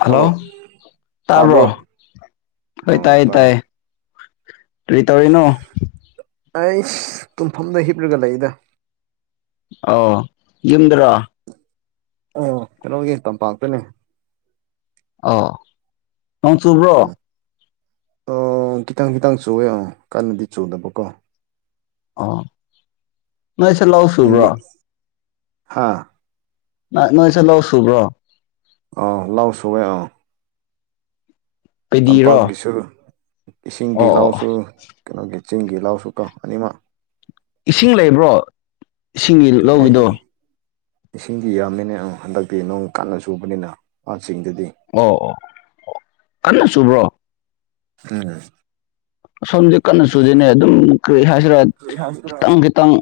hello ꯇꯥꯕ꯭ꯔꯣ ꯍꯣꯏ ꯑꯣ ꯇꯥꯏꯌꯦ ꯇꯥꯏ ꯇꯥꯏꯌꯦ ꯀꯔꯤꯇꯧꯔꯤꯅꯣ ꯑꯩꯁ ꯇꯨꯝꯐꯝꯗ ꯍꯤꯞꯔꯒ ꯂꯩꯗ ꯑꯧ ꯌꯨꯝꯗꯔꯣ ꯎꯝ ꯀꯩꯅꯣꯒꯤ ꯇꯝꯄꯥꯛꯇꯅꯦ ꯑꯣ ꯅꯣꯡ ꯆꯨꯕ꯭ꯔꯣ ꯑꯥ ꯈꯤꯇꯪ ꯈꯤꯇꯪ ꯆꯨꯋꯦ ꯑꯥ ꯀꯟꯅꯗꯤ ꯆꯨꯗꯕꯀꯣ ꯑꯥ ꯅꯣꯏꯁꯦ ꯂꯧ ꯁꯨꯕ꯭ꯔꯣ ꯍꯥꯥ ꯅ ꯅꯣꯏꯁꯦ ꯂꯧ ꯁꯨꯕ꯭ꯔꯣ ꯑꯥ ꯂꯧ ꯁꯨꯋꯦ ꯑꯥ ꯄꯦꯗꯤꯔꯣ ꯇꯝꯄꯥꯛꯀꯤꯁꯨ ꯏꯁꯤꯡꯒꯤ ꯑꯣ ꯑꯣ ꯂꯧꯁꯨ ꯀꯩꯅꯣꯒꯤ ꯆꯤꯡꯒꯤ ꯂꯧꯁꯨ ꯀꯣ ꯑꯅꯤꯃꯛ ꯏꯁꯤꯡ ꯂꯩꯕ꯭ꯔꯣ ꯏꯁꯤꯡꯒꯤ ꯑꯦ ꯂꯧꯒꯤꯗꯣ ꯏꯁꯤꯡꯗꯤ ꯌꯥꯝꯅꯤꯅꯦ ꯍꯟꯗꯛꯇꯤ ꯅꯣꯡ ꯀꯟꯅ ꯆꯨꯕꯅꯤꯅ ꯆꯤꯡꯗꯗꯤ ꯑꯣ ꯑꯣ ꯑꯣ ꯀꯟꯅ ꯆꯨꯕ꯭ꯔꯣ ꯎꯝ ꯑꯁꯣꯝꯗꯤ ꯀꯟꯅ ꯆꯨꯗꯦꯅꯦ ꯑꯗꯨꯝ ꯀꯔꯤ ꯍꯥꯏꯁꯤꯔꯥ ꯈꯤꯇꯪ ꯈꯤꯇꯪ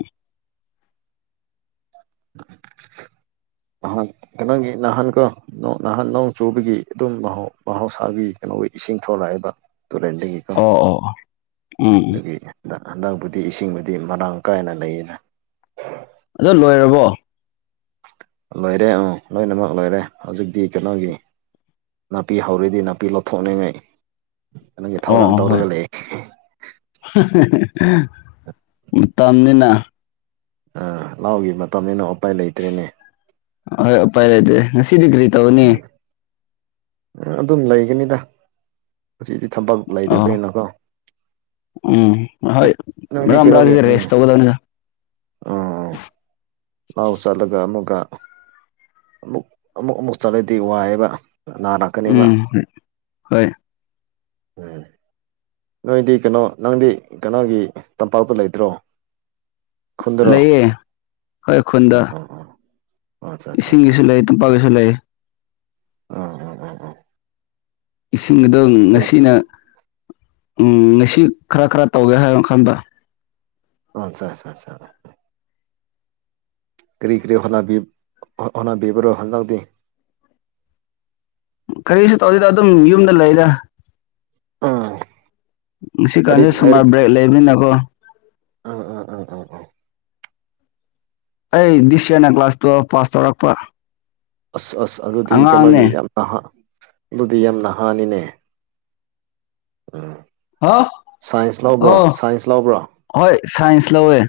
[inaudible] ꯅꯍꯥꯟ ꯀꯩꯅꯣꯒꯤ ꯅꯍꯥꯟ ꯀꯣ ꯅꯍꯥꯟ ꯅꯣꯡ ꯆꯨꯕꯒꯤ ꯑꯗꯨꯝ ꯃꯍꯧ ꯃꯍꯧꯁꯥꯒꯤ ꯀꯩꯅꯣ ꯑꯣꯏ ꯏꯁꯤꯡ ꯊꯣꯛꯂꯛꯑꯦꯕ ꯇꯨꯔꯦꯟꯗꯒꯤꯀꯣ ꯑꯣ ꯑꯣ ꯎꯝ ꯎꯝ ꯑꯗꯨꯒꯤ ꯍꯟꯗꯛꯄꯨꯗꯤ ꯏꯁꯤꯡꯕꯨꯗꯤ ꯃꯔꯥꯡ ꯀꯥꯏꯅ ꯂꯩꯌꯦꯅ ꯑꯗꯣ ꯂꯣꯏꯔꯕꯣ ꯂꯣꯏꯔꯦ ꯑꯪ ꯂꯣꯏꯅꯃꯛ ꯂꯣꯏꯔꯦ ꯍꯧꯖꯤꯛꯇꯤ ꯀꯩꯅꯣꯒꯤ ꯅꯥꯄꯤ ꯍꯧꯔꯤꯗꯤ ꯅꯥꯄꯤ ꯂꯧꯊꯣꯛꯅꯤꯉꯩ ꯑꯣ ꯍꯣꯏ ꯍꯨ ꯍꯨ ꯍꯨ ꯃꯇꯝꯅꯤꯅ ꯑ ꯂꯧꯒꯤ ꯃꯇꯝꯅꯤꯅ ꯎꯄꯥꯏ ꯂꯩꯇ꯭ꯔꯦꯅꯦ ꯍꯣꯏ ꯎꯄꯥꯏ ꯂꯩꯇꯦ ꯉꯁꯤꯗꯤ ꯀꯔꯤ ꯇꯧꯅꯤ ꯑꯗꯨꯝ ꯂꯩꯒꯅꯤꯗ ꯍꯧꯖꯤꯛꯗꯤ ꯊꯕꯛ ꯑꯣ ꯂꯩꯗꯕ꯭ꯔꯅꯀꯣ ꯎꯝ ꯍꯣꯏ ꯅꯪꯗꯤ ꯃꯔꯛ ꯃꯔꯛ ꯀꯩꯅꯣꯒꯤ ꯎꯝ ꯔꯦꯁ ꯇꯧꯒꯗꯕꯅꯤꯗ ꯃꯥꯎ ꯆꯠꯂꯒ ꯑꯃꯨꯛꯀ ꯑꯃꯨꯛ ꯑꯃꯨꯛ ꯑꯃꯨꯛ ꯆꯠꯂꯗꯤ ꯋꯥꯏꯑꯦꯕ ꯅꯔꯛꯀꯅꯤꯕ ꯎꯝ ꯍꯣꯏ ꯎꯝ ꯅꯣꯏꯗꯤ ꯀꯩꯅꯣ ꯅꯪꯗꯤ ꯀꯩꯅꯣꯒꯤ ꯇꯝꯄꯥꯛꯇ ꯂꯩꯇ꯭ꯔꯣ ꯈꯨꯟꯗꯔꯣ ꯂꯩꯌꯦ ꯍꯣꯏ ꯈꯨꯟꯗ ꯑꯣ ꯑꯣ ꯑꯣ ꯑꯠꯆꯥ ꯑꯠꯆꯥ ꯏꯁꯤꯡꯒꯤꯁꯨ ꯂꯩ ꯇꯝꯄꯥꯛꯒꯤꯁꯨ ꯂꯩ ꯎꯝ ꯎꯝ ꯎꯝ ꯎꯝ ꯏꯁꯤꯡ ꯑꯗꯣ ꯉꯁꯤꯅ ꯎꯝ ꯉꯁꯤ ꯈꯔ ꯈꯔ ꯇꯧꯒꯦ ꯍꯥꯏꯅ ꯈꯟꯕ ꯎꯝ ꯁꯥ ꯁꯥ ꯁꯥ ꯀꯔꯤ ꯀꯔꯤ ꯍꯣꯠꯅꯥꯕꯤ ꯍꯣꯠꯅꯥꯕꯤꯕꯔꯣ ꯍꯟꯗꯛꯗꯤ ꯀꯔꯤꯁꯨ ꯇꯧꯗꯦꯗ ꯑꯗꯨꯝ ꯌꯨꯝꯗ ꯂꯩꯗ ꯑꯥ ꯉꯁꯤꯀꯥꯟꯖꯦ ꯂꯥꯏꯔꯤꯛ ꯁꯨꯃꯔ ꯕ꯭ꯔꯦꯛ ꯂꯩꯕꯅꯤꯅꯀꯣ ꯎꯝ ꯎꯝ ꯎꯝ ꯎꯝ ꯎꯝ ꯑꯩ ꯗꯤꯁ ꯏꯌꯥꯔꯅ ꯀ꯭ꯂꯥꯁ ꯇꯨꯋꯦꯜꯄ ꯄꯥꯁ ꯇꯧꯔꯛꯄ ꯑꯁ ꯑꯁ ꯑꯗꯨꯗꯤ ꯀꯩꯅꯣꯒꯤ ꯑꯉꯥꯡꯅꯦ ꯌꯥꯝꯅ ꯅꯍꯥ ꯑꯗꯨꯗꯤ ꯌꯥꯝ ꯅꯍꯥꯅꯤꯅꯦ ꯎꯝ ꯍꯥ ꯁꯥꯏꯟꯁ ꯂꯧꯕ꯭ꯔꯥ ꯑꯣ ꯁꯥꯏꯟꯁ ꯂꯧꯕ꯭ꯔꯥ ꯍꯣꯏ ꯁꯥꯏꯟꯁ ꯂꯧꯋꯦ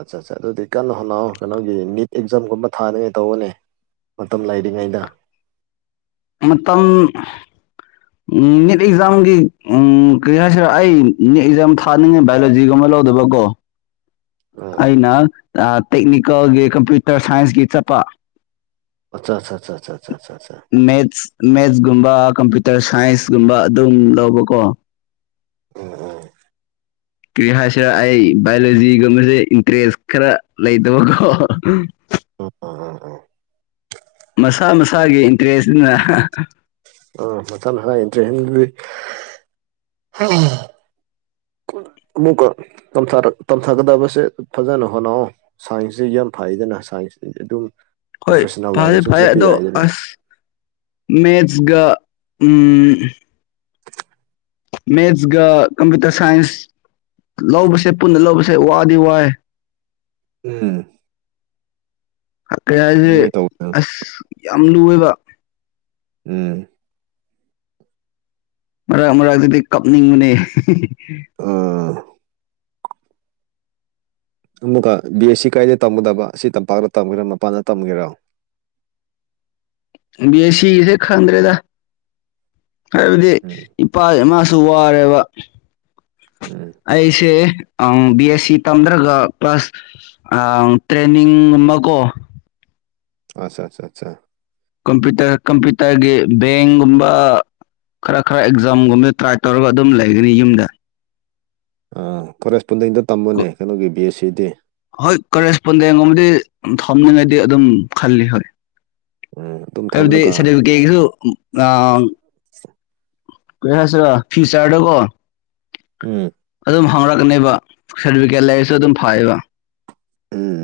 ꯑꯠꯆꯥ ꯑꯠꯆꯥ ꯑꯗꯨꯗꯤ ꯀꯟꯅ ꯍꯣꯅꯥꯎ ꯀꯩꯅꯣꯒꯤ ꯅꯤꯠ ꯑꯦꯛꯖꯥꯝꯒꯨꯝꯕ ꯊꯥꯅꯤꯉꯩ ꯇꯧꯋꯣꯅꯦ ꯃꯇꯝ ꯂꯩꯔꯤꯉꯩꯗ ꯃꯇꯝ ꯅꯤꯠ ꯑꯦꯛꯖꯥꯝꯒꯤ ꯎꯝ ꯀꯔꯤ ꯍꯥꯏꯁꯤꯔꯥ ꯑꯩ ꯅꯤꯠ ꯑꯦꯛꯖꯥꯝ ꯊꯥꯅꯤꯡꯉꯥꯏ ꯕꯥꯏꯑꯣꯂꯣꯖꯤꯒꯨꯝꯕ ꯂꯧꯗꯕꯒꯣ ꯎꯝ ꯑꯩꯅ ꯑ ꯇꯦꯛꯅꯤꯀꯦꯜꯒꯤ ꯀꯝꯄ꯭ꯌꯨꯇꯔ ꯁꯥꯏꯟꯁꯀꯤ ꯆꯠꯄ ꯑꯆꯥ ꯆꯥ ꯆꯥ ꯃꯦꯊꯁ ꯃꯦꯊꯁꯒꯨꯝꯕ ꯀꯝꯄꯨꯔ ꯇꯔ ꯁꯥꯏꯟꯁꯀꯨꯝꯕ ꯑꯗꯨꯝ ꯂꯧꯕꯀꯣ ꯎꯝ ꯎꯝ ꯀꯔꯤ ꯍꯥꯏꯁꯤꯔ ꯑꯩ ꯕꯥꯏꯑꯣꯂꯣꯖꯤꯒꯨꯝꯕꯁꯦ ꯏꯟꯇꯔꯦꯁ ꯈꯔ ꯂꯩꯇꯕꯀꯣ ꯑꯪ ꯑꯪ ꯑꯪ ꯃꯁꯥ ꯃꯁꯥꯒꯤ ꯏꯟꯇ꯭ꯔꯦꯁꯅꯤꯅ ꯑꯥ ꯃꯁꯥ ꯃꯁꯥ ꯏꯟꯇ꯭ꯔꯦꯁꯅ ꯂꯨꯏ ꯑꯃꯨꯛꯀ ꯇꯝꯊꯔꯛ ꯇꯝꯊꯥꯒꯗꯕꯁꯦ ꯐꯖꯅ ꯍꯣꯠꯅꯑꯣ ꯁꯥꯏꯟꯁꯁꯦ ꯌꯥꯝ ꯐꯩꯗꯅ ꯁꯥꯏꯟꯁꯇꯤ ꯑꯗꯨꯝ ꯍꯣꯏ ꯄ꯭ꯔꯣꯐꯦꯁꯅꯦꯜ ꯐꯩꯌꯦ ꯂꯥꯏꯟꯗꯁꯨ ꯐꯌꯦ ꯆꯠꯄ ꯑꯗꯣ ꯌꯥꯏꯗꯅ ꯑꯁ ꯃꯦꯊꯁꯒ ꯎꯝ ꯃꯦꯊꯁꯒ ꯀꯝꯄ꯭ꯌꯨꯇꯔ ꯁꯥꯏꯟꯁ ꯂꯧꯕꯁꯦ ꯄꯨꯟꯅ ꯂꯧꯕꯁꯦ ꯋꯥꯗꯤ ꯋꯥꯏ ꯎꯝ ꯀꯩ ꯍꯥꯏꯁꯦ ꯑꯗꯨꯃꯥꯏꯅ ꯇꯧꯕꯅ ꯑꯁ ꯌꯥꯝ ꯂꯨꯋꯦꯕ ꯎꯝ ꯃꯔꯛ ꯃꯔꯛꯇꯗꯤ ꯀꯞꯅꯤꯡꯕꯅꯦ ꯑꯃꯨꯛꯀ ꯕꯤ ꯑꯦꯁ ꯁꯤ ꯀꯥꯏꯗ ꯇꯝꯒꯗꯕ ꯑꯁꯤ ꯇꯝꯄꯥꯛꯇ ꯇꯝꯒꯦꯔꯣ ꯃꯄꯥꯟꯗ ꯇꯝꯒꯦꯔꯣ [inaudible] ꯕꯤ ꯑꯦ ꯁꯤꯁꯦ ꯈꯪꯗ꯭ꯔꯦꯗ ꯍꯥꯏꯕꯗꯤ ꯎꯝ ꯏꯄꯥ ꯏꯃꯥ ꯁꯨ ꯋꯥꯔꯦꯕ ꯎꯝ ꯑꯩꯁꯦ ꯑꯪ ꯕꯤ ꯑꯦꯁ ꯁꯤ ꯇꯝꯗ꯭ꯔꯒ ꯀ꯭ꯂꯥꯁ ꯇ꯭ꯔꯦꯅꯤꯡꯒꯨꯝꯕꯀꯣ ꯑꯆꯥ ꯆꯥ ꯆꯥ ꯀꯝꯄ꯭ꯌꯨꯇꯔ ꯀꯝꯄ꯭ꯌꯇꯔꯒꯤ ꯕꯦꯡꯒꯨꯝꯕ ꯈꯔ ꯈꯔ ꯑꯦꯛꯖꯥꯝꯒꯨꯝꯕꯗ ꯇ꯭ꯔꯥꯏ ꯇꯧꯔꯒ ꯑꯗꯨꯝ ꯂꯩꯒꯅꯤ ꯌꯨꯝꯗ ꯑꯥ ꯀꯣꯂꯦꯁ ꯍꯣꯏ ꯀꯔꯦꯁꯄꯣꯟꯗꯦꯡꯒꯨꯝꯕꯗꯤ ꯊꯣꯝꯅꯤꯡꯉꯥꯗꯤ ꯑꯗꯨꯝ ꯈꯜꯂꯤ ꯍꯣꯏ ꯎꯝ ꯑꯗꯨꯝ ꯍꯥꯏꯕꯗꯤ ꯊꯝꯂꯒ ꯁꯥꯔꯇꯤꯐꯤꯀꯦꯁꯨ ꯑꯪ ꯀꯩ ꯍꯥꯏꯁꯤꯔ ꯐꯤꯌꯨꯆꯔꯗ ꯀꯣ ꯎꯝ ꯑꯗꯨꯝ ꯍꯥꯡꯔꯛꯀꯅꯤꯕ ꯁꯥꯔꯇꯤꯐꯤꯀꯦꯠ ꯂꯩꯔꯁꯨ ꯑꯗꯨꯝ ꯐꯩꯕ ꯎꯝ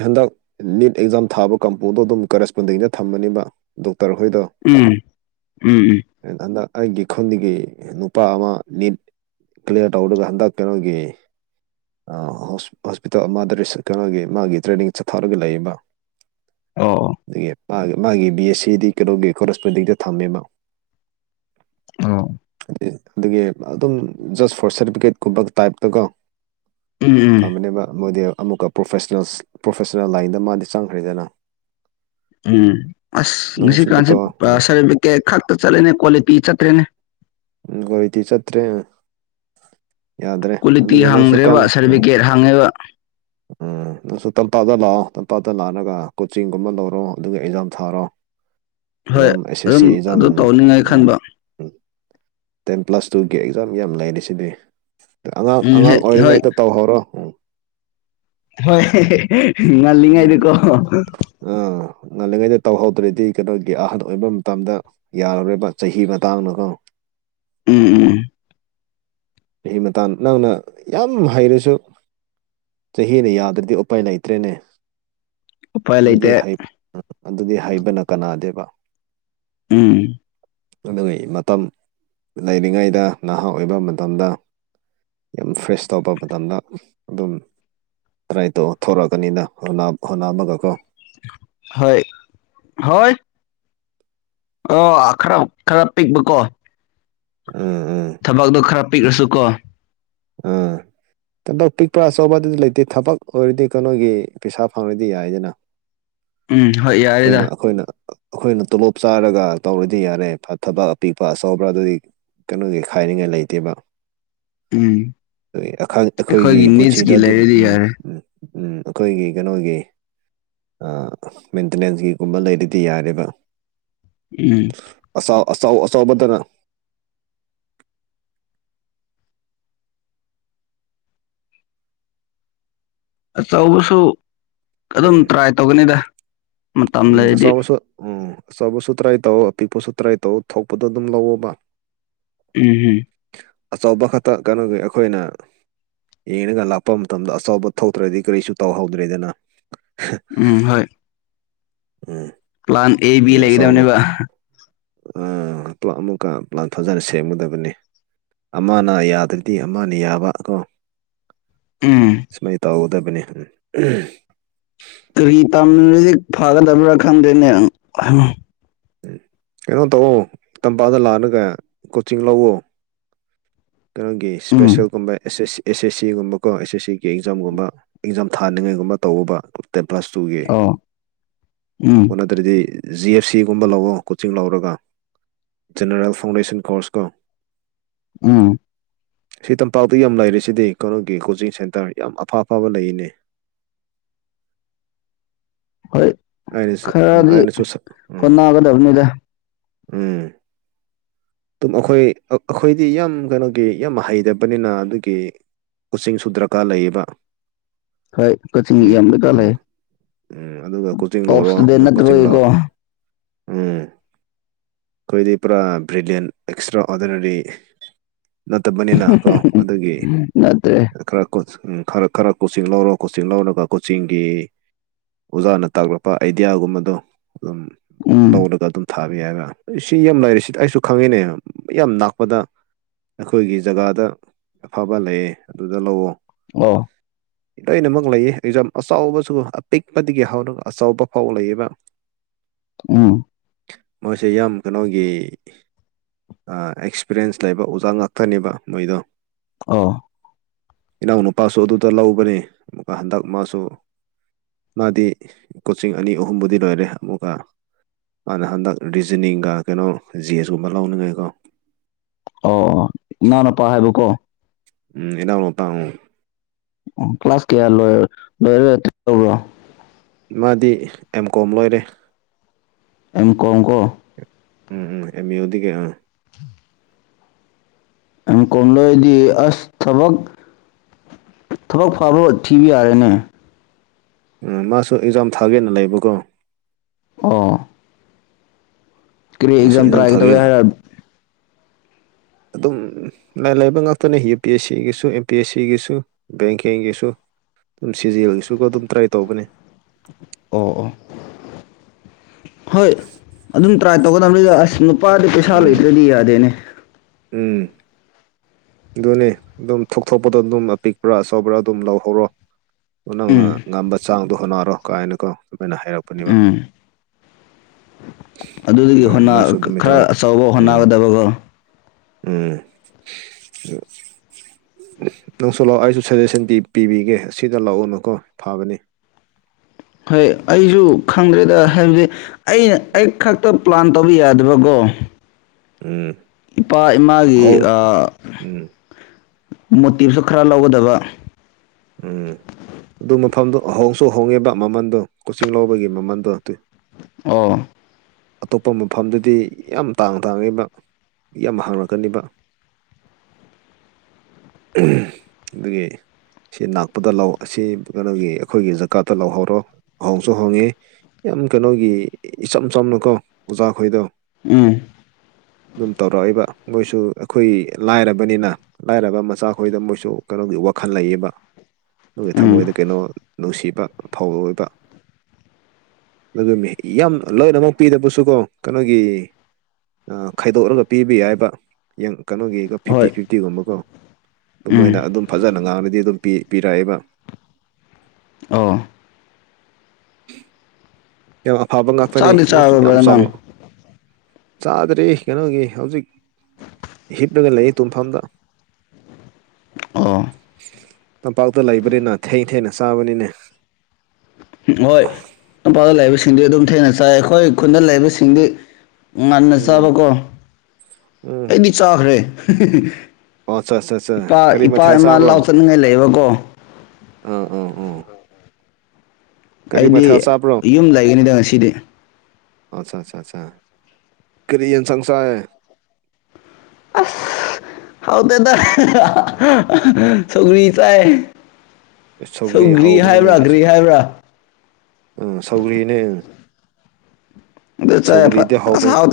ꯍꯟꯗꯛ ꯅꯤꯠ ꯑꯦꯛꯖꯥꯝ ꯊꯥꯕ ꯀꯝꯄꯨꯗꯣ ꯑꯗꯨꯝ ꯀꯔꯦꯁꯄꯣꯟꯗꯤꯡꯗ ꯊꯝꯕꯅꯦꯕ ꯇꯧꯔꯛꯈꯩꯗꯣ ꯎꯝ ꯎꯝ ꯎꯝ ꯑꯩꯅ ꯍꯟꯗꯛ ꯑꯩꯒꯤ ꯈꯨꯟꯗꯒꯤ ꯅꯨꯄꯥ ꯑꯃ ꯅꯤꯠ ꯀ꯭ꯂꯤꯌꯥꯔ ꯇꯧꯔꯒ ꯍꯟꯗꯛ ꯀꯩꯅꯣꯒꯤ ꯑ ꯍꯣꯁ ꯍꯣꯁꯄꯤꯇꯥꯜ ꯑꯃꯗ ꯄꯦꯁꯀꯅꯒꯤ ꯃꯥꯒꯤ ꯇ꯭ꯔꯦꯅꯤꯡ ꯆꯠꯊꯔꯒ ꯂꯩꯏꯕ ꯑꯣ ꯑꯗꯨꯒꯤ ꯃꯥꯒꯤ ꯃꯥꯒꯤ ꯕꯤ ꯑꯦꯁ ꯁꯤꯗꯤ ꯀꯩꯅꯧꯒꯤ ꯀꯣꯔꯦꯁꯄꯣꯟꯗꯤꯡꯗ ꯊꯝꯃꯦꯕ ꯑꯣ ꯑꯗꯨꯒꯤ ꯑꯗꯨꯝ ꯖꯁ ꯐꯣꯔ ꯁꯔꯇꯤꯐꯤꯀꯦꯠꯀꯨꯝꯕ ꯇꯏꯞꯇꯀꯣ ꯎꯝ ꯎꯝ ꯐꯕꯅꯦꯕ ꯃꯣꯗꯦꯜ ꯑꯃꯨꯛꯀ ꯄ꯭ꯔꯣꯐꯦꯁꯅꯦꯜꯁ ꯄ꯭ꯔꯣꯐꯦꯁꯅꯦꯜ ꯂꯥꯏꯟꯗ ꯃꯥꯗꯤ ꯆꯪꯈ꯭ꯔꯦꯗꯅ ꯎꯝ ꯑꯁ ꯅꯪ ꯉꯁꯤ ꯁꯨꯃꯥꯏꯅ ꯀꯥꯟꯁꯦ ꯇꯧ ꯎꯝ ꯁꯥꯔꯇꯤꯐꯤꯀꯦꯠ ꯈꯛꯇ ꯆꯠꯂꯦꯅꯦ ꯀꯣꯂꯤꯇꯤ ꯆꯠ ꯇꯦꯅꯦ ꯀ꯭ꯋꯥꯂꯤꯇꯤ ꯆꯠꯇ꯭ꯔꯦ ꯌꯥꯗ꯭ꯔꯦ ꯀ꯭ꯋꯥꯂꯤꯇꯤ ꯑꯗꯨꯒꯤ ꯅꯪꯁꯨ ꯀꯟꯅ ꯍꯪꯗ꯭ꯔꯦꯕ ꯎꯝ ꯁꯥꯔꯇꯤꯐꯤꯀꯦꯠ ꯍꯪꯉꯦꯕ ꯎꯝ [inaudible] ꯅꯪꯁꯨ ꯇꯞꯇꯥꯗ ꯂꯥꯛꯑꯣ ꯇꯞꯇꯥꯇ ꯂꯥꯛꯔꯒ ꯀꯣꯆꯤꯡꯒꯨꯝꯕ ꯂꯧꯔꯣ ꯑꯗꯨꯒ ꯑꯦꯛꯖꯥꯝ ꯊꯥꯔꯣ ꯍꯣꯏ ꯑꯦꯖꯥꯝ ꯑꯦꯁ ꯑꯦꯁ ꯁꯤ ꯑꯗꯨꯝ ꯑꯦꯖꯥꯝ ꯑꯗꯨ ꯇꯧꯅꯤꯡꯉꯥꯏ ꯎꯝ ꯈꯟꯕ ꯎꯝ ꯇꯦꯟ ꯄ꯭ꯂꯁ ꯇꯨꯒꯤ ꯑꯦꯛꯖꯥꯝ ꯌꯥꯝ ꯂꯩꯔꯤ ꯁꯤꯗꯤ ꯑꯉꯥꯡ ꯎꯝ ꯍꯦ ꯑꯉꯥꯡ ꯍꯣꯏ ꯑꯣꯏꯔꯤꯉꯩꯗ ꯇꯧꯍꯧꯔꯣ [unintelligible] ꯍꯣꯏ ꯎꯝ ꯉꯜꯂꯤꯉꯩꯗꯀꯣ ꯑꯥ ꯉꯜꯂꯤꯉꯩꯗ ꯇꯧꯍꯧꯗ꯭ꯔꯗꯤ ꯀꯩꯅꯣꯒꯤ ꯑꯍꯟ ꯑꯣꯏꯕ ꯃꯇꯝꯗ ꯌꯥꯔꯔꯣꯏꯕ ꯆꯍꯤ ꯃꯇꯥꯡꯅꯀꯣ ꯎꯝ ꯎꯝ ꯆꯍꯤ ꯃꯇꯥꯡ ꯅꯪꯅ ꯌꯥꯝ ꯍꯩꯔꯁꯨ ꯆꯍꯤꯅ ꯌꯥꯗ꯭ꯔꯗꯤ ꯎꯄꯥꯏ ꯂꯩꯇ꯭ꯔꯦꯅꯦ ꯎꯄꯥꯏ ꯑꯗꯨꯗꯤ ꯂꯩꯇꯦ ꯍꯩ ꯑꯗꯨꯗꯤ ꯍꯩꯕꯅ ꯀꯅꯥꯗꯦꯕ ꯎꯝ [unintelligible] ꯃꯇꯝ ꯂꯩꯔꯤꯉꯩꯗ ꯅꯍꯥ ꯑꯣꯏꯕ ꯃꯇꯝꯗ ꯌꯥꯝ ꯐ꯭ꯔꯦꯁ ꯇꯧꯕ ꯃꯇꯝꯗ ꯑꯗꯨꯝ ꯇꯔꯥꯏ ꯇꯧꯑꯣ ꯊꯣꯔꯛꯑꯅꯤꯅ ꯍꯣꯠꯅꯥ ꯍꯣꯠꯅꯕꯀꯣ ꯍꯣꯏ ꯍꯣꯏ ꯑꯣ ꯈꯔ ꯈꯔ ꯄꯤꯛꯄꯀꯣ ꯎꯝ ꯎꯝ ꯄꯤꯛꯑꯁꯨꯀꯣ ꯑꯥ ꯊꯕꯛ ꯄꯤꯛꯄꯥ ꯑꯆꯧꯕ ꯑꯗꯨꯗꯤ ꯂꯩꯇꯦ ꯊꯕꯛ ꯑꯣꯏꯔꯗꯤ ꯀꯩꯅꯣꯒꯤ ꯄꯩꯁꯥ ꯐꯪꯔꯗꯤ ꯌꯥꯏꯗꯅ ꯎꯝ ꯍꯣꯏ ꯌꯥꯔꯦꯗ ꯑꯩꯈꯣꯏꯅ ꯑꯩꯈꯣꯏꯅ ꯑꯩꯈꯣꯏꯅ ꯇꯣꯂꯣꯞ ꯆꯥꯔꯒ ꯇꯧꯔꯗꯤ ꯌꯥꯔꯦ ꯐꯠ ꯊꯕꯛ ꯑꯄꯤꯛꯄ ꯑꯆꯧꯕ꯭ꯔꯥ ꯑꯗꯨꯗꯤ ꯀꯩꯅꯣꯒꯤ ꯈꯥꯏꯔꯤꯉꯥꯏ ꯂꯩꯇꯦꯕ ꯎꯝ ꯎꯏ ꯑꯈꯪ ꯑꯩꯈꯣꯏꯒꯤ ꯄꯨꯟꯁꯤꯗ ꯅꯤꯠꯁꯀꯤ ꯑꯗꯨꯝ ꯂꯩꯔꯗꯤ ꯎꯝ ꯌꯥꯔꯦ ꯎꯝ ꯎꯝ ꯑꯩꯈꯣꯏꯒꯤ ꯀꯩꯅꯣꯒꯤ ꯑꯥ ꯃꯦꯟꯇꯦꯅꯦꯟꯁꯀꯤꯒꯨꯝꯕ ꯂꯩꯔꯗꯤ ꯌꯥꯔꯦꯕ ꯎꯝ ꯑꯆꯧ ꯑꯆꯧꯕꯗꯅ ꯑꯆꯧꯕꯁꯨ ꯑꯗꯨꯝ ꯎꯝ ꯇ꯭ꯔꯥꯏ ꯇꯧꯒꯅꯤꯗ ꯃꯇꯝ ꯎꯝ ꯂꯩꯔꯗꯤ ꯑꯆꯧꯕꯁꯨ ꯎꯝ ꯑꯆꯧꯕꯁꯨ ꯇ꯭ꯔꯥꯏ ꯇꯧꯑꯣ ꯑꯄꯤꯛꯄꯁꯨ ꯇ꯭ꯔꯥꯏ ꯇꯧꯑꯣ ꯊꯣꯛꯄꯗꯣ ꯑꯗꯨꯝ ꯂꯧꯑꯣꯕ ꯎꯝꯍꯨꯝ ꯑꯆꯧꯕ ꯈꯛꯇ ꯀꯩꯅꯣꯒꯤ ꯑꯩꯈꯣꯏꯅ ꯌꯦꯡꯔꯒ ꯂꯥꯛꯄ ꯃꯇꯝꯗ ꯑꯆꯧꯕ ꯊꯣꯛꯇ꯭ꯔꯗꯤ ꯀꯔꯤꯁꯨ ꯇꯧꯍꯧꯗ꯭ꯔꯦꯗꯅ ꯎꯝ ꯍꯣꯏ ꯎꯝ ꯄ꯭ꯂꯥꯟ ꯑꯦ ꯑꯗꯒꯤ ꯕꯤ ꯑꯆꯧꯕ ꯂꯩꯒꯗꯕꯅꯦꯕ ꯑꯥ ꯄ꯭ꯂꯥꯟ ꯑꯃꯨꯛꯀ ꯄ꯭ꯂꯥꯟ ꯐꯥꯖꯅ ꯁꯦꯝꯒꯗꯕꯅꯦ ꯑꯃꯅ ꯌꯥꯗ꯭ꯔꯗꯤ ꯑꯃꯅ ꯌꯥꯕ ꯀꯣ ꯎꯝ ꯁꯨꯃꯥꯏ ꯇꯧꯒꯗꯕꯅꯦ ꯎꯝ ꯐꯥꯒꯗꯕ꯭ꯔꯥ ꯈꯪꯗꯦꯅꯦ [unintelligible] ꯀꯩꯅꯣ ꯇꯧꯑꯣ ꯇꯝꯄꯥꯛꯇ ꯂꯥꯛꯂꯒ ꯀꯣꯆꯤꯡ ꯂꯧꯑꯣ ꯀꯩꯅꯣꯒꯤ ꯎꯝ ꯁ꯭ꯄꯦꯁꯦꯜꯒꯨꯝꯕ ꯑꯦꯁ ꯁꯦꯁ ꯁꯤ ꯑꯦꯁ ꯑꯦꯁ ꯁꯤꯒꯨꯝꯕ ꯀꯣ ꯑꯦꯁ ꯑꯦꯁ ꯁꯤꯒꯤ ꯑꯦꯛꯖꯥꯝꯒꯨꯝꯕ ꯑꯦꯛꯖꯥꯝ ꯊꯥꯅꯤꯡꯉꯥꯏꯒꯨꯝꯕ ꯇꯧꯑꯣꯕꯥ ꯇꯦꯟ ꯄ꯭ꯂꯥꯁ ꯇꯨꯒꯤ ꯑꯣ ꯎꯝ ꯑꯣ ꯅꯠꯇ꯭ꯔꯗꯤ ꯖꯤ ꯑꯦꯐ ꯁꯤꯒꯨꯝꯕ ꯂꯧꯑꯣ ꯀꯣꯆꯤꯡ ꯂꯧꯔꯒ ꯖꯦꯅꯔꯦꯜ ꯐꯥꯎꯗꯦꯁꯟ ꯀꯣꯔꯁ ꯀꯣ ꯎꯝ ꯁꯤ ꯇꯝꯄꯥꯛꯇ ꯌꯥꯝ ꯂꯥꯏꯔꯤꯁꯤꯗꯤ ꯀꯩꯅꯣꯒꯤ ꯀꯣꯆꯤꯡ ꯁꯦꯟꯇꯔ ꯌꯥꯝ ꯑꯐ ꯑꯐꯕ ꯂꯩꯌꯦꯅꯦ [inaudible] ꯍꯣꯏ ꯑꯩꯅꯁꯨ ꯎꯝ ꯈꯔꯗꯤ ꯑꯩꯅꯁꯨ ꯁ- ꯎꯝ ꯍꯣꯠꯅꯒꯗꯕꯅꯤꯗ ꯎꯝ ꯑꯗꯨꯝ ꯑꯩꯈꯣꯏ ꯑꯩꯈꯣꯏꯗꯤ ꯌꯥꯝ ꯀꯩꯅꯣꯒꯤ ꯌꯥꯝ ꯍꯩꯔꯕꯅꯤꯅ ꯑꯗꯨꯒꯤ ꯀꯣꯆꯤꯡ ꯁꯨ ꯗꯔꯀꯥꯔ ꯂꯩꯌꯦꯕꯥ ꯍꯣꯏ ꯀꯛꯆꯤꯡ ꯑꯌꯥꯝꯕꯗ ꯂꯩ ꯎꯝ ꯑꯗꯨꯒ ꯀꯣꯆꯤꯡ ꯇꯣꯞ ꯂꯧꯔꯣ ꯏꯁꯇꯨꯗꯦꯟ ꯑꯗꯨ ꯀꯣꯆꯤꯡ ꯂꯧ ꯅꯠꯇꯕꯒꯤꯀꯣ ꯎꯝ ꯑꯈꯣꯢꯗꯤ ꯄꯨꯔꯥ ꯕꯔꯤꯗꯦꯟ ꯑꯦꯛꯁꯇ꯭ꯔꯥ ꯑꯣꯔꯗꯤꯅꯔꯤ ꯅꯠꯇꯕꯅꯤꯅ ꯀꯣ ꯑꯗꯨꯒꯤ ꯅꯠꯇ꯭ꯔꯦ ꯈꯔ ꯀꯣ ꯎꯝ ꯈꯔ ꯈꯔ ꯀꯣꯆꯤꯡ ꯂꯧꯔꯣ ꯀꯣꯆꯤꯡ ꯂꯧꯔꯒ ꯀꯣꯆꯤꯡꯒꯤ ꯑꯣꯖꯥꯅ ꯇꯥꯛꯂꯛꯄ ꯑꯥꯏꯗꯤꯌꯥꯒꯨꯝꯕꯗꯣ ꯎꯝ ꯎꯝ ꯂꯧꯔꯒ ꯑꯗꯨꯝ ꯊꯥꯕ ꯌꯥꯏꯅꯥ ꯈꯪꯉꯤꯅꯦ ꯃꯌꯥꯝ ꯂꯥꯛꯄꯗ ꯑꯩꯈꯣꯏꯒꯤ ꯖꯒꯥꯗ ꯑꯐꯕ ꯂꯩꯌꯦ ꯑꯗꯨꯗ ꯂꯧꯋꯣ ꯑꯣ ꯂꯣꯏꯅꯃꯛ ꯂꯩꯌꯦ ꯑꯦꯛꯖꯥꯝ ꯑꯆꯧꯕꯁꯨ ꯑꯄꯤꯛꯄꯗꯒꯤ ꯍꯧꯔꯒ ꯑꯆꯧꯕꯥ ꯐꯥꯎꯕ ꯂꯩꯌꯦꯕ ꯎꯝ ꯃꯣꯏꯁꯦ ꯌꯥꯝ ꯀꯩꯅꯣꯒꯤ ꯑꯦꯛꯁ꯭ꯄꯤꯔꯤꯌꯦꯟꯁ ꯂꯩꯕ ꯑꯣꯖꯥ ꯉꯥꯛꯇꯅꯦꯕ ꯃꯣꯏꯗꯣ ꯑꯥ ꯏꯅꯥꯎꯅꯨꯄꯥꯁꯨ ꯑꯗꯨꯗ ꯂꯧꯕꯅꯤ ꯑꯃꯨꯀ ꯍꯟꯗꯛ ꯃꯥꯁꯨ ꯃꯥꯗꯤ ꯀꯣꯆꯤꯡ ꯑꯅꯤ ꯑꯍꯨꯝꯕꯨꯗꯤ ꯂꯣꯏꯔꯦ ꯑꯃꯨꯛꯀ ꯃꯥꯅ ꯍꯟꯗꯛ ꯔꯤꯖꯅꯤꯡꯒ ꯀꯩꯅꯣ ꯖꯤ ꯑꯦꯁꯀꯨꯝꯕ ꯂꯧꯅꯤꯡꯉꯥꯏꯀꯣ ꯑꯣ ꯏꯅꯥꯎꯅꯨꯄꯥ ꯍꯥꯏꯕꯀꯣ ꯎꯝ ꯏꯅꯥꯎꯅꯨꯄꯥꯅꯤ ꯀ꯭ꯂꯥꯁ ꯀꯌꯥ ꯂꯣꯏ ꯂꯣꯏꯔ ꯇꯧꯔ꯭ꯔꯣ ꯃꯥꯗꯤ ꯑꯦꯝ ꯀꯣꯝ ꯂꯣꯏꯔꯦ ꯑꯦꯝ ꯀꯣꯝꯀꯣ ꯎꯝ ꯎꯝ ꯑꯦꯃꯌꯨꯗꯤ ꯑꯥ ꯑꯦꯝ ꯀꯣꯝ ꯂꯣꯏꯗꯤ ꯑꯁ ꯊꯕꯛ ꯊꯕꯛ ꯐꯕ ꯊꯤꯕ ꯌꯥꯔꯦꯅꯦ ꯎꯝ ꯃꯥꯁꯨ ꯑꯦꯛꯖꯥꯝ ꯊꯥꯒꯦꯅ ꯂꯩꯕꯀꯣ ꯑꯣ ꯀꯔꯤ ꯃꯥꯁꯨ ꯑꯦꯛꯖꯥꯝ ꯇ꯭ꯔꯥꯏ ꯇꯧꯒꯦ ꯊꯥꯒꯦꯅ ꯍꯥꯏꯔ ꯑꯗꯨꯝ ꯂꯥꯏ ꯂꯥꯏꯕ ꯉꯥꯛꯇꯅꯤ U P S ꯁꯤꯒꯤꯁꯨ M P S ꯁꯤꯒꯤꯁꯨ ꯕꯦꯡꯀꯤꯡꯒꯤꯁꯨ ꯁꯤꯖꯦꯜꯒꯤꯁꯨ ꯑꯗꯨꯝ ꯇ꯭ꯔꯥꯏ ꯇꯧꯒꯅꯤ ꯑꯣ ꯑꯣ ꯍꯣꯏ ꯑꯗꯨꯝ ꯇ꯭ꯔꯥꯏ ꯇꯧꯒꯗꯕꯅꯤꯗ ꯑꯁ ꯅꯨꯄꯗꯤ ꯄꯩꯁꯥ ꯎꯝ ꯂꯩꯇ꯭ꯔꯗꯤ ꯌꯥꯗꯦꯅꯦ ꯎꯝ ꯑꯗꯨꯅꯤ ꯑꯗꯨꯝ ꯊꯣꯛ ꯊꯣꯛꯄꯗꯣ ꯑꯗꯨꯝ ꯑꯄꯤꯛꯄ꯭ꯔꯥ ꯑꯆꯧꯕ꯭ꯔꯥ ꯑꯗꯨꯝ ꯂꯧꯍꯧꯔꯣ ꯅꯪꯅ ꯎꯝ ꯉꯝꯕ ꯆꯥꯡꯗꯣ ꯍꯣꯠꯅꯔꯣ ꯀꯥꯏꯅꯀ ꯑꯗꯨꯃꯥꯏꯅ ꯍꯥꯏꯔꯛꯄꯅꯦꯕ ꯎꯝ ꯑꯗꯨꯗꯒꯤ ꯑꯗꯨ ꯍꯣꯠꯅ ꯅꯪꯁꯨ ꯑꯗꯨꯃꯥꯏꯅ ꯈꯔ ꯇꯧꯔꯣ ꯑꯆꯧꯕ ꯍꯣꯠꯅꯒꯗꯕꯀꯣ ꯎꯝ ꯎꯝ ꯅꯪꯁꯨ ꯂꯥꯛꯑꯣ ꯑꯩꯁꯨ ꯁꯖꯦꯁꯟ ꯄꯤ ꯄꯤꯕꯤꯒꯦ ꯁꯤꯗ ꯂꯥꯛꯎꯅꯨꯀꯣ ꯐꯕꯅꯤ ꯍꯣꯏ ꯑꯩꯖꯨ ꯈꯪꯗ꯭ꯔꯦꯗ ꯎꯝ ꯍꯥꯏꯕꯗꯤ ꯑꯩꯅ ꯑꯩ ꯈꯛꯇ ꯄ꯭ꯂꯥꯟ ꯇꯧꯕ ꯌꯥꯗꯕꯒꯣ ꯎꯝ ꯏꯄꯥ ꯏꯃꯥꯒꯤ ꯍꯣꯡ ꯑꯥ ꯎꯝ ꯃꯣꯇꯤꯞꯁꯨ ꯈꯔ ꯂꯧꯒꯗꯕ ꯎꯝ ꯑꯗꯨ ꯃꯐꯝꯗꯣ ꯍꯣꯡꯁꯨ ꯍꯣꯡꯉꯦꯕ ꯃꯃꯟꯗꯣ ꯀꯣꯆꯤꯡ ꯂꯧꯕꯒꯤ ꯃꯃꯟꯗꯣ ꯑꯗꯨꯏ ꯑꯣ ꯑꯇꯣꯞꯄ ꯃꯐꯝꯗꯗꯤ ꯌꯥꯝ ꯇꯥꯡ ꯇꯥꯡꯉꯦꯕ ꯌꯥꯝ ꯍꯪꯔꯛꯀꯅꯤꯕ [inaudible] ꯎꯝ ꯑꯗꯨꯒꯤ ꯁꯤ ꯅꯛꯄꯗ ꯂꯧ ꯑꯁꯤ ꯀꯩꯅꯣꯒꯤ ꯑꯈꯣꯏꯒꯤ ꯖꯒꯥꯥꯗ ꯂꯧꯍꯧꯔꯣ ꯍꯣꯡꯁꯨ ꯍꯣꯡꯉꯤ ꯌꯥꯝ ꯀꯩꯅꯣꯒꯤ ꯏꯆꯝ ꯆꯝꯅꯀꯣ ꯑꯣꯖꯥꯈꯣꯏꯗꯣ ꯎꯝ ꯑꯗꯨꯝ ꯇꯧꯔꯛꯏꯕ ꯃꯣꯏꯁꯨ ꯑꯩꯈꯣꯏ ꯂꯥꯏꯔꯕꯅꯤꯅ ꯂꯥꯏꯔꯕ ꯃꯆꯥꯈꯣꯏꯗ ꯃꯣꯏꯁꯨ ꯀꯩꯅꯣꯒꯤ ꯋꯥꯈꯜ ꯂꯩꯌꯦꯕ [unintelligible] ꯎꯝ ꯊꯃꯣꯏꯗ ꯀꯩꯅꯣ ꯅꯨꯡꯁꯤꯕ ꯐꯥꯎꯋꯦꯕ ꯑꯗꯨ ꯃꯤ ꯌꯥꯝ ꯂꯣꯏꯅꯃꯛ ꯄꯤꯗꯕꯁꯨꯀꯣ ꯀꯅꯣꯒꯤ ꯑꯥ ꯈꯥꯏꯗꯣꯛꯔꯒ ꯄꯤꯕ ꯌꯥꯏꯕ ꯌꯦꯡ ꯀꯅꯣꯒꯤꯒ ꯐꯤꯞꯇꯤ ꯍꯣꯏ ꯐꯤꯐꯇꯤꯒꯨꯝꯕꯀꯣ ꯑꯗꯨ ꯃꯣꯏꯅ ꯎꯝ ꯑꯗꯨꯝ ꯐꯖꯅ ꯉꯥꯡꯔꯗꯤ ꯑꯗꯨꯝ ꯄꯤ ꯄꯤꯔꯛꯑꯦꯕ ꯑꯣ [inaudible] ꯌꯥꯝ ꯑꯐꯕ ꯉꯥꯛꯇꯅꯤ ꯆꯥꯛꯇꯤ ꯃꯣꯏꯁꯨ ꯌꯥꯝ ꯆꯥꯔꯕ꯭ꯔꯥ ꯆꯥꯎ ꯅꯪ ꯆꯥꯗ꯭ꯔꯔ ꯀꯩꯅꯣꯒꯤ ꯍꯧꯖꯤꯛ ꯍꯤꯞꯔꯒ ꯂꯩꯌꯦ ꯇꯨꯝꯐꯝꯗ ꯑꯣ ꯇꯝꯄꯥꯛꯇ ꯂꯩꯕꯅꯤꯅ ꯊꯦꯡ ꯊꯦꯡꯅ ꯆꯥꯕꯅꯤꯅꯦ ꯍꯣꯏ ꯇꯝꯄꯥꯛꯇ ꯂꯩꯕꯁꯤꯡꯗꯤ ꯑꯗꯨꯝ ꯊꯦꯡꯅ ꯆꯥꯏ ꯑꯩꯈꯣꯏ ꯈꯨꯟꯗ ꯂꯩꯕꯁꯤꯡꯗꯤ ꯉꯟꯅ ꯎꯝ ꯆꯥꯕꯀꯣ ꯎꯝ ꯑꯩꯗꯤ ꯆꯥꯈ꯭ꯔꯦ ꯑꯣ ꯑꯠꯆꯥ ꯑꯠꯆꯥ ꯑꯠꯆꯥ [unintelligible] ꯏꯄꯥ ꯀꯔꯤ ꯏꯄꯥ ꯃꯊꯦꯜ ꯏꯃꯥ ꯆꯥꯕ꯭ꯔꯣ ꯂꯧ ꯆꯠꯅꯤꯡꯉꯥꯏ ꯂꯩꯕꯀꯣ ꯑꯥ ꯑꯥ ꯑꯣ ꯑꯩꯗꯤ ꯌꯨꯝ ꯂꯩꯒꯅꯤꯗ ꯉꯁꯤꯗꯤ ꯑꯆꯥ ꯆꯥ ꯆꯥ ꯀꯔꯤ ꯌꯦꯟꯁꯥꯡ ꯆꯥꯏ ꯑꯁ ꯍꯥꯎꯇꯦꯗ [unintelligible] ꯁꯧꯒ꯭ꯔꯤ ꯆꯥꯏ ꯁꯧꯒ꯭ꯔꯤ ꯍꯥꯎꯕꯅꯤꯅꯦ ꯍꯥꯏꯕ꯭ꯔꯥ ꯑꯩꯁꯦ ꯒ꯭ꯔꯤ ꯍꯥꯏꯕ꯭ꯔꯥ ꯑꯥ ꯁꯧꯒ꯭ꯔꯤꯅꯦ ꯑꯗꯨ ꯆꯥꯏ ꯐꯠ ꯁꯧꯒ꯭ꯔꯤꯗꯤ ꯑꯁ ꯍꯧꯕ ꯍꯥꯎꯇꯦ